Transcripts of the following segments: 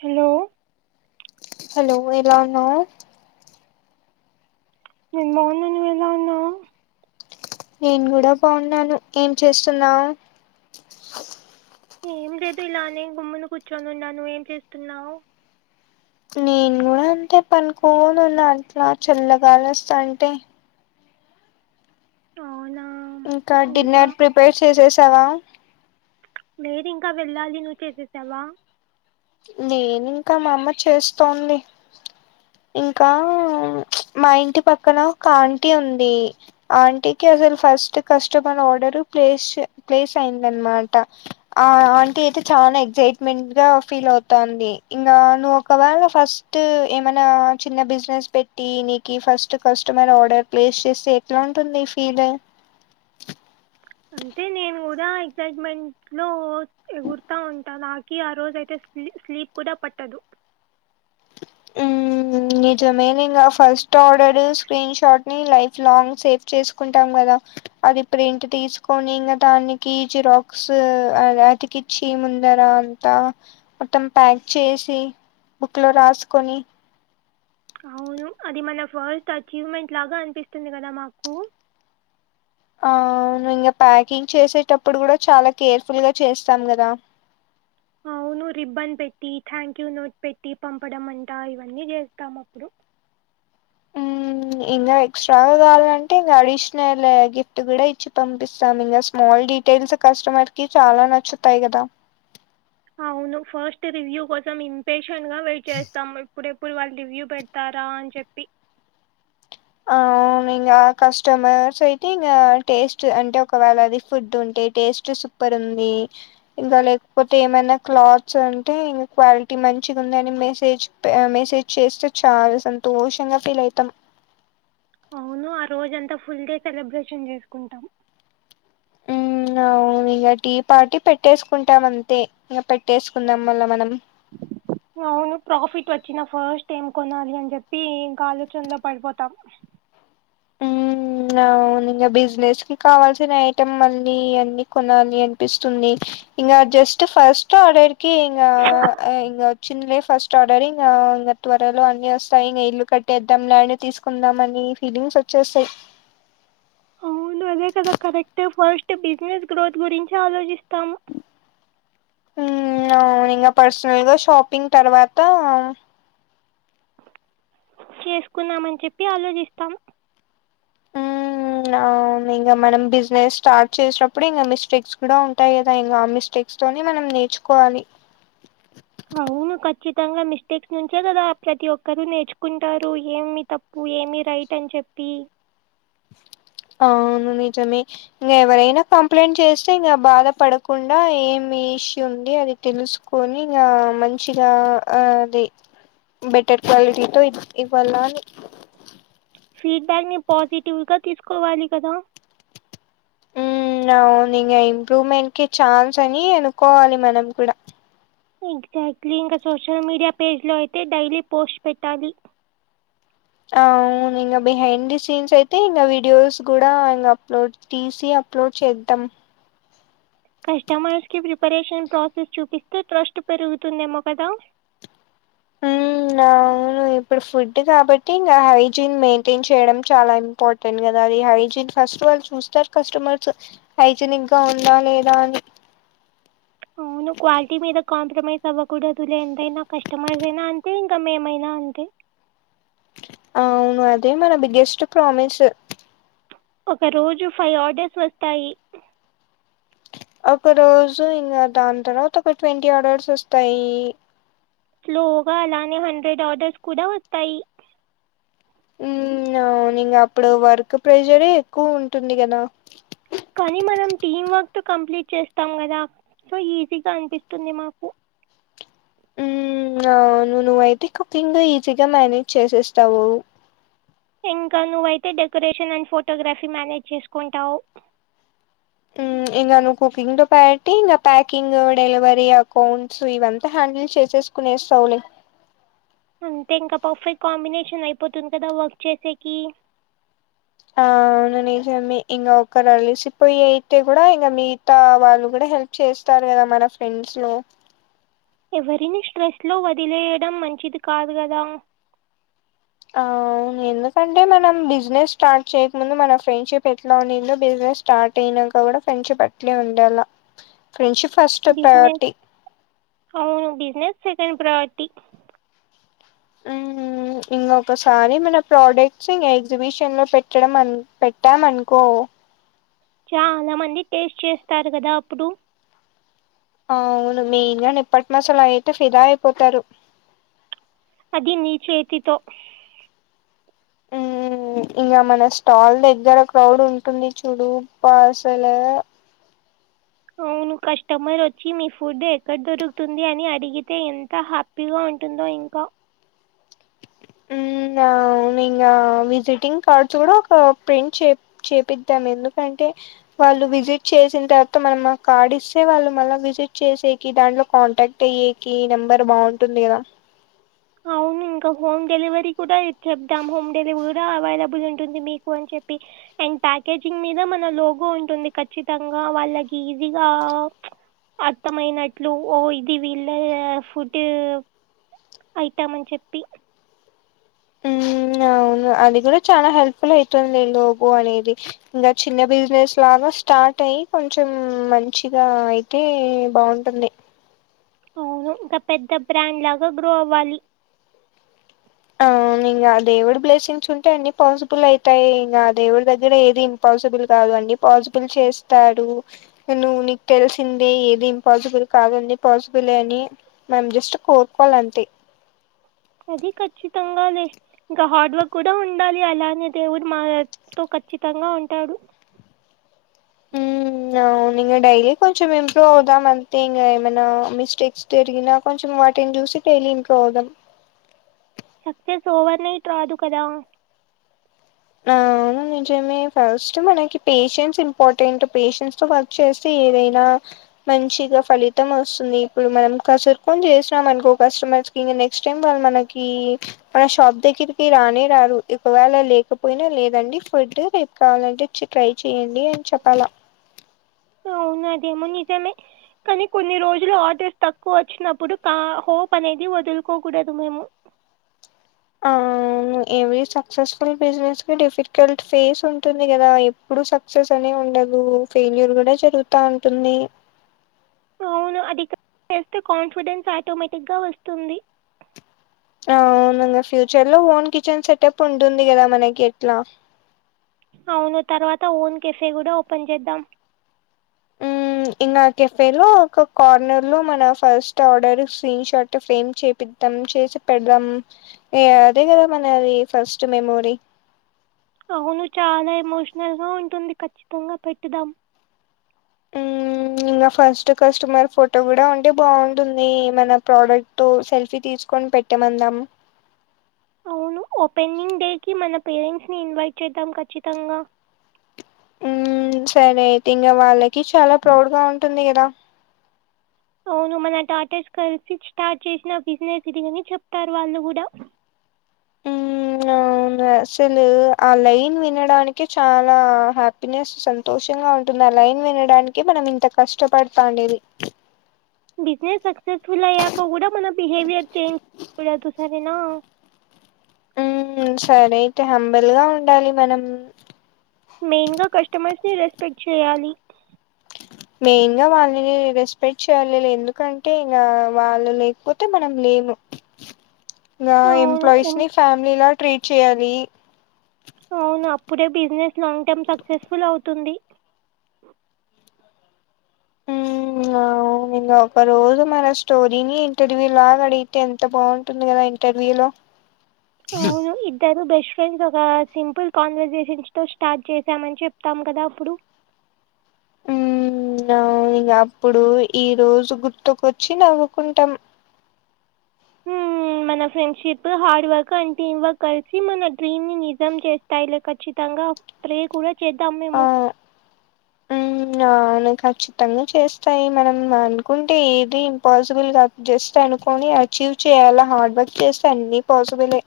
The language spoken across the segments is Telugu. హలో హలో ఎలా ఉన్నావ్ నేను బాగున్న నువ్ ఎలా ఉన్నావ్ నేను కూడా బాగున్నాను ఏం చేస్తున్నావ్ ఏం లేదు ఇలానే గొమ్మున కూర్చొని ఉన్నాను ఏం చేస్తున్నావు నేను కూడా అంతే పనుకోను ఉన్నా అట్లా చల్ల గాలోస్తాంటే అవ్నా ఇంకా డిన్నర్ ప్రిపేర్ చేసేసావా లేదు ఇంకా వెళ్ళాలి నువ్వు చేసేసావా లేదు ఇంకా మా అమ్మ చేస్తోంది ఇంకా మా ఇంటి పక్కన ఒక ఆంటీ ఉంది ఆంటీకి అసలు first customer order place place అయిందనమాట ఆ ఆంటీ అయితే చానా ఎక్సయిటమెంట్ గా ఫీల్ అవుతాంది ఇంగ నువ్వు ఒకవేళ ఫస్ట్ ఏమైనా చిన్న బిజినెస్ పెట్ టీ నీకి ఫస్ట్ కస్టమర్ ఆర్డర్ ప్లేస్ చేస్తే ఎట్లా ఉంటుంది ఫీల్ అంటే నేను కూడా ఎక్సైట్మెంట్ లో ఎగుర్తా ఉంటాను కి ఆ రోజు అయితే స్ స్లీప్ కూడా పట్టదు మ్మ్ నిజమేలే ఇంగ ఫస్ట్ ఆర్డర్ స్క్రీన్ షాట్ ని లైఫ్ లాంగ్ సేవ్ చేసుకుంటాం కదా అది ప్రింట్ తీసుకొని ఇంగ దానికి జిరాక్స్ అతికిచ్చి ముందర కా మొత్తం ప్యాక్ చేసి బుక్ లో రాసుకొని అవును అది మన ఫస్ట్ అచీవ్మెంట్ లాగా అనిపిస్తుంది కదా మాకు ఆ ఇంగా ప్యాకింగ్ చేసేటప్పుడు కూడా చాలా కేర్ఫుల్ గా చేస్తాం కదా అవును రిబ్బన్ పెట్టి థ్యాంక్ యూ నోట్ పెట్టి పంపడం అంటా ఇవన్నీ చేస్తాం అప్పుడు ఇంకా ఎక్స్ట్రాగా కావాలంటే ఇంకా అడిషనల్ గిఫ్ట్ కూడా ఇచ్చి పంపిస్తాం ఇంగ స్మాల్ డి తెల్సు కస్టమర్ కి చాలా నచ్చుతాయి కదా అవును ఫస్ట్ రివ్యూ కోసం ఇంపేషెంట్ గా వెయిట్ చేస్తాము ఎప్పుడేప్ ప్పుడు వాల్ రివ్యూ పెడతారా అని చెప్పి ఆ ఇంకా కస్టమర్స్ అయితే ఇంకా టేస్ట్ అంటే ఒకవేళ అది ఫుడ్ ఉంటే టేస్ట్ సూప్ పర్ ఉంది ఇంకా లేకపోతే ఏమైనా క్లాత్స్ అంటే ఇంకా క్వాలిటీ మంచిగా ఉంది అని మెసేజ్ మెసేజ్ చేస్తే చాలా సంతోషంగా ఫీల్ అవుతాం అవును ఆ రోజ అంతా ఫుల్ డే సెలబ్రేషన్ చేసుకుంటాం ఉ అవును ఇక టీ పార్టీ పెట్టేసుకుంటాం అంతే ఇంక పెట్టేసుకుందాం మళ్ల మనం అవును ప్రాఫిట్ వచ్చిన ఫస్ట్ ఏం కొనాలి అని చెప్పి ఇంకా ఆలోచనలో పడిపోతాం ఆ ఇంగా బిజినెస్ కి కావాల్సిన ఐటమ్ మళ్ళీ అన్ని కొనాలి అనిపిస్తుంది ఇంగ జస్ట్ ఫస్ట్ ఆర్డర్కి ఇ ఇంగా ఆ ఇంగ వచ్చిందిలే ఫస్ట్ అడోరే ఇంకా త్వరలో అన్ని వస్తాయి ఇంకా ఇల్లు కట్టేద్దాం ల్యాండ్ తీసుకుందాం అని ఫీలింగ్స్ వ వచ్చేస్తాయి అవును అదే కదా కరెక్ట్ ఫస్ట్ బిజినెస్ గ్రోత్ గురించే ఆలోచిస్తాము అవును ఇంకా పర్సనల్ గా షాపింగ్ తర్వాత చేసుకుందామని చెప్పి ఆలోచిస్తాం ఉమ్ అవును ఇంకా మనం బిజినెస్ స్టార్ట్ చేసినప్పుడు ఇంకా మిస్టేక్స్ కూడా ఉంటాయి కదా ఇంగా ఆ మిస్టేక్ తొనీ మనం నేర్చుకోవాలి అవును ఖచ్చితంగా మిస్టేక్స్ నుంచే కదా ప్రతి ఒక్కరు నేర్చుకుంటారు ఏమి తప్పు ఏమి రైట్ అని చెప్పి అవును నిజమే ఇంగా ఎవరైనా కంప్లైంట్ చేస్తే ఇంకా బాధ పడకుండా ఏమి ఇష్యూ ఉంది అది తెలుసుకొని ఇకా మంచిగా ఆ అది బెటర్ క్వాలిటీతో ఇవ్వాల అనీ ఫీడ్ బ్యాక్ ని పాజిటివ్గా తీసుకోవాలి కదా ఉ అవును ఇంగా ఇంప్రూవ్మెంట్ కి ఛాన్స్ అని అనుకోవాలి మనం కూడా ఎగ్జాక్ట్లీ ఇంకా సోషల్ మీడియా పేజ్లో అయితే డైలీ పోస్ట్ పెట్టాలి అవును ఇకా బిహైండ్ ది సీన్స్ అయితే ఇకా వీడియోస్ కూడా ఇకా అప్లోడ్ తీసీ అప్లోడ్ చేద్దాం కస్టమర్స్కి ప్రిపరేషన్ ప్రాసెస్ చూపిస్తే ట్రస్ట్ పెరుగుతుందేమో కదా ఉమ్ అవును ఇప్పుడు ఫుడ్ కాబట్టి ఇంకా హైజీన్ మెయిన్ టిన్ చేయడం చాలా ఇంపార్టెట్ ను కదా అది హైజిన్ ఫస్ట్ వాల్ చూస్తారు కస్టమర్స్ హైజనిక్ గా ఉందా లేదా అని అవును క్వాలిటీ మీద కాంప్రమైజ్ అవ్వకూడదులే ఎంతైనా కస్టమర్స్ అయినా అంతే ఇంకా మేమైనా అంతే అవును అదే మన బిగ్గెస్ట్ ప్రామిస్ ఒక్కరోజు ఫైవ్ ఆర్డర్స్ వస్తాయి ఒక్క రోజు ఇంకా దాని తర్వాత ఒక ట్వంటీ ఆర్డర్స్ వస్తాయి స్లోగా అలానే హండ్రెడ్ ఆర్డర్స్ కూడా వస్తాయి అవును ఇంకా అప్పుడు వర్క్ ప్రెజర్ ఎక్కువ ఉంటుంది కదా కానీ మనం టీం వర్క్ తో కంప్లీట్ చేస్తాం కదా సో ఈజీగా అనిపిస్తుంది మాకు ఊ ఇగా అవును నువ్వైతే కుకింగ్ ఈజీగా మానేజ్ చేసేస్తావు ఇంకా నువ్వైతే డెకరేషన్ అండ్ ఫోటోగ్రఫీ మేనేజ్ చేసుకుంటావు ఊఇంకా నువ్వు కుకింగ్ తో పట్టి ఇంకా ప్యాకింగ్ డెలివరీ అకౌంట్స్ ఇవంతా హ్యాండిల్ చేసేసి కునేస్తావులే అంటే ఇంక పర్ఫెక్ట్ కాంబినేషన్ అయిపోతుంది కదా వర్క్ చేసేకి ఆ అవును నిజమే ఇంకా ఒకరు అలిసిపోయి అయితే కూడా ఇంకా మిగతా వాళ్ళు కూడా హెల్ప్ చేస్తారు కదా మన ఫ్రెండ్స్ లో ఎవరిని స్ట్రెస్లో వదిలేయడం మంచిది కాదు కదా ఆ అవును ఎందుకంటే మనం బిజినెస్ స్టార్ట్ చేయకముందు మన ఫ్రెండ్షిప్ ఎట్లా ఉండిదో బిజినెస్ స్టార్ట్ అయినాక కూడా ఫ్రెండ్షిప్ అట్లే ఉండాలా ఫ్రెండ్షిప్ ఫస్ట్ బిజినెస్ ప్రేయారిటీ అవును బిజినెస్ సెకండ్ ప్రేయారిటీ ఆ ఇంకొకసారి మన ప్రోడక్ట్స్ ఇంగ ఎగ్జిబిషన్ లో పెట్టడం పెట్టాం అనుకో చాలా మంది టేస్ట్ చేస్తారు కదా ఉప్పుడు ఆ అవును మెయిన్ గా నిప్పట్టు మసాలా అయితే ఫిదా అయిపోతారు అది నీ చేతితో మ్మ్ ఇంగ మన స్టాల్ దగ్గర క్రౌడ్ ఉంటుంది చూడు పాసలే అవును కస్టమర్ వచ్చి మీ ఫుడ్ ఎక్కడ దొరుకుతుంది అని అడిగితే ఎంత హ్యాప్ హ్యాపీగా ఉంటుందో ఇంక ఊ అవును ఇంగ విజిటింగ్ కార్డ్స్ కూడా ఒక ప్రింట్ చె చేపిద్దాం ఎందుకంటే వాళ్ళు విజిట్ చేసిన తర్వాత మనం ఆకార్డు ఇస్తే వాళ్ళు మళ్ళ విజిట్ చేసేకి దాంట్లో కాంటాక్ట్ అయ్యేకీ నెంబర్ బావుంటుంది కదా అవును ఇంకా హోమ్ డెలివరీ కూడా ఇచెద్దం హోమ్ డెలివరీ అవైలబుల్ ఉంటుంది మీకు అని చెప్పి అండ్ ప్యాకేజింగ్ మీద మన లోగో ఉంటుంది ఖచ్చితంగా వాళ్ళకిజీగా అర్థమయినట్లు ఓ ఇది వీళ్ళ ఫుడ్ ఐటమ్ అని చెప్పి ఆ ఆ అవును అది కూడా చాలా హెల్ప్ఫుల్ అయితుంది లోగో అనేది ఇంగ చిన్న బిజినెస్ లాగా స్టార్ట్ అయ్యి కొంచం మంచిగా అయితే బావుంటుంది అవును ఇంకా పెద్ద బ్రాండ్ లాగా గ్రో అవ్వాలి ఆ అవును ఇంగ ఆ దేవుడు బ్లెస్సింగ్స్ ఉంటే అన్ని పాన్సిబుల్ అయితాయి ఇంగ ఆ దేవుడి దగ్గర ఏది ఇంపాజిబుల్ కాదు అండి పాసిబుల్ చేస్తాడు నువ్వు నీకు తెలిసిందే ఏది ఇంపాసిబుల్ కాదు అన్ని పాసిబులే అని మనం జస్ట్ కోరుకోలంతే అది ఖచ్చితంగా లే ఇంకా హార్డ్ వర్క్ కూడా ఉండాలి అలానే దేవుడు మాతో ఖచ్చితంగా ఉంటాడు స్ ఆ అవునింగ డైలీ కొంచం ఇంప్రూవ్ అవుదాం అంతే ఇంగా ఏమనా మిస్టేక్స్ తరిగిన కొంచెం వాటిని చూసి డైలీ ఇంప్రూవ్ అవుదాం సక్సెస్ ఓవర్ నైట్ రాదు కదా ఆ అవును నిజమే ఫస్ట్ మనకి పేషెన్స్ ఇంపార్టెంట్ పేషెన్స్ తో ఫస్ట్ చేస్తే ఏదైనా మంచిగా ఫలితం వస్తుంది ఇప్పుడు మనం కసుర్కొని చేసినాం అనుకో కస్టమర్స్ ఇంగ నెక్స్ట్ టైమ్ వాళ్ళు మనకి మన షాప్ దగ్గరికి రానే రారు ఒకవేళ లేకపో పోయిన లేదండి ఫుడ్ రేపు కావాలంటే వచ్చి ట్రై చేయండి అని చెప్పాలా అవును అదేమో నిజమే కానీ కొన్ని రోజులు ఆర్డర్స్ తక్కువ వచ్చినప్పుడు కా హోప్ అనేది వదులుకోకూడదు మేము ఆ అవును ఎవ్రీ సక్సెస్ఫుల్ బిజినెస్ కి డిఫికల్ట్ ఫేస్ ఉంటుంది గదా ఎప్పుడు సక్ సక్సెస్ అనే ఉండదు ఫెయిల్యూర్ కూడ జరుగుతా ఉంటుంది అవును అది చేస్తే కాన్ఫిడెన్స్ ఆటోమేటిక్గ వస్తుంది అవునంగా ఫ్యూచర్ లో ఓన్ కిచెన్ సెటప్ ఉంటుంది కదా మనకి ఎట్లా అవును తర్వాత ఓన్ కెఫ్ఫే కూడ ఓపెన్ చేద్దాం ఇంగా కెఫ్ఫే లో ఒక కార్నర్ లో మన first order screen shot frame చేపిద్ ద్ధం చేసి పెడదాం ఇగ అదే కదా మనది ఫస్ట్ మెమోరీ అవును చాలా ఎమోషనల్ గా ఉంటుంది ఖచ్చితంగ పెట్టుదాం స్ మ్మ్ ఇంగ ఫస్ట్ కస్టమర్ ఫోటో కూడా ఉంటే బావుంటుంది మన ప్రోడక్ట్ తో సెల్ఫీ తీసుకొని పెట్ ట్టమందామ అవును ఓపెన్నింగ్ డేకి మన పేరెంట్స్ని ఇన్వైట్ చేద్దాం ఖచ్చితంగా ఊమ్ సరే అయితే ఇంగ వాళ్ళకి చాలా ప్రౌడ్ గ ఉంటుంది కదా అవును మన డాటర్స్ కలిసి స్టార్ట్ చేసిన బిజినెస్ ఇది అని చెప్తారు వాళ్ళు గూడ ఎ అవునసలు ఆ లైన్ వినడానికి చాలా హ్యాప్ నెస్ సంతోషంగా ఉంటుంది ఆ లైన్ వినడానికి మనం ఇంత కష్టపడతాండేది బిజినెస్ సక్సెస్ఫుల్ అయ్యాక కూడ మన బిహేవియర్ చేంజ్ చేయకూడదు సరేనా ఉమ్ సరే అయితే హంబల్ గా ఉండాలి మనం మెయిన్ గా కస్టమర్స్ని రెస్పెక్ట్ చేయాలి మెయిన్ గ వాళ్ళని రెస్పెక్ట్ చేయలిలే ఎందుకంటే ఇంగా వాళ్ళు లేకపోతే మనం లేము ఆ గా ఎంప్లాయీస్ ని ఫ్యామిలీలా ట్రీట్ చేయాలి అవును అప్పుడే బిజినెస్ లాంగ్ టర్మ్ సక్సెస్ఫుల్ అవుతుంది ఇంగావు ఇంగ ఒక రోజు మన స్టోరీని ఇంటర్వ్యూ లాగా అడిగితే ఎంత బావుంటుంది కదా ఇన్ టర్వ్యూలో అవును ఇద్ ద్దరు బెస్ట్ ఫ్రెండ్స్ ఒకా సింపుల్ కాన్వర్సేషన్స్ తో స్టార్ట్ చేసామని చెప్తాం కదా అప్పుడు ఉమ్ అవునింగప్పుడు ఈ రోజు గుర్తుకొచ్చి నవ్వుకుంటాం హ్మ్ మన friendship hard work and team work కలిసి మన డ్రీమ్ ని నిజం చేస్తాయిలె ఖచ్చితంగా ప్ర్రే కూడా చేద్దాం ఆ మేము ఉమ్ అవును ఖచ్చితంగ చేస్తాయి మనం అనుకుంటే ఏది ఇంపాసిబుల్ గాద్ జస్ట్ అనుకోని అచీవ్ చేయ్యాలా హార్డ్ వర్క్ చేస్తే అన్ని పాసిబులే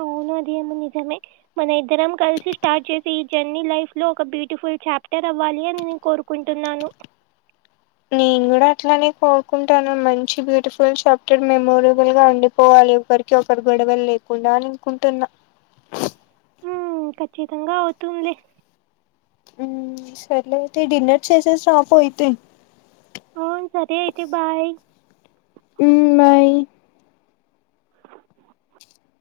అవునది ఏమో నిజమే మన ఇద్దరం కలిసి స్టార్ట్ చేసే ఈ జర్నీ లైఫ్ లో ఒక బ్యూటిఫుల్ చాప్టర్ అవ్వాలి అని నేను కోరు కుంటున్నాను నేను గూడ అట్లానే కోరుకుంటాన్నాను మంచి బ్యూటిఫుల్ చప్టర్ మెమోరబుల్ గా ఉండిపోవాలి ఒకరిక్ కి ఒకరి గొడవలు లేకుండానినుకుంటున్నా ఊమ్ ఖచ్చితంగా అవుతుందిలే ఉమ్ సర్లే అయితే డిన్నర్ చేసేసి రాపో అయితే అవును సరే అయితే బాయ్ ఉమ్ బాయ్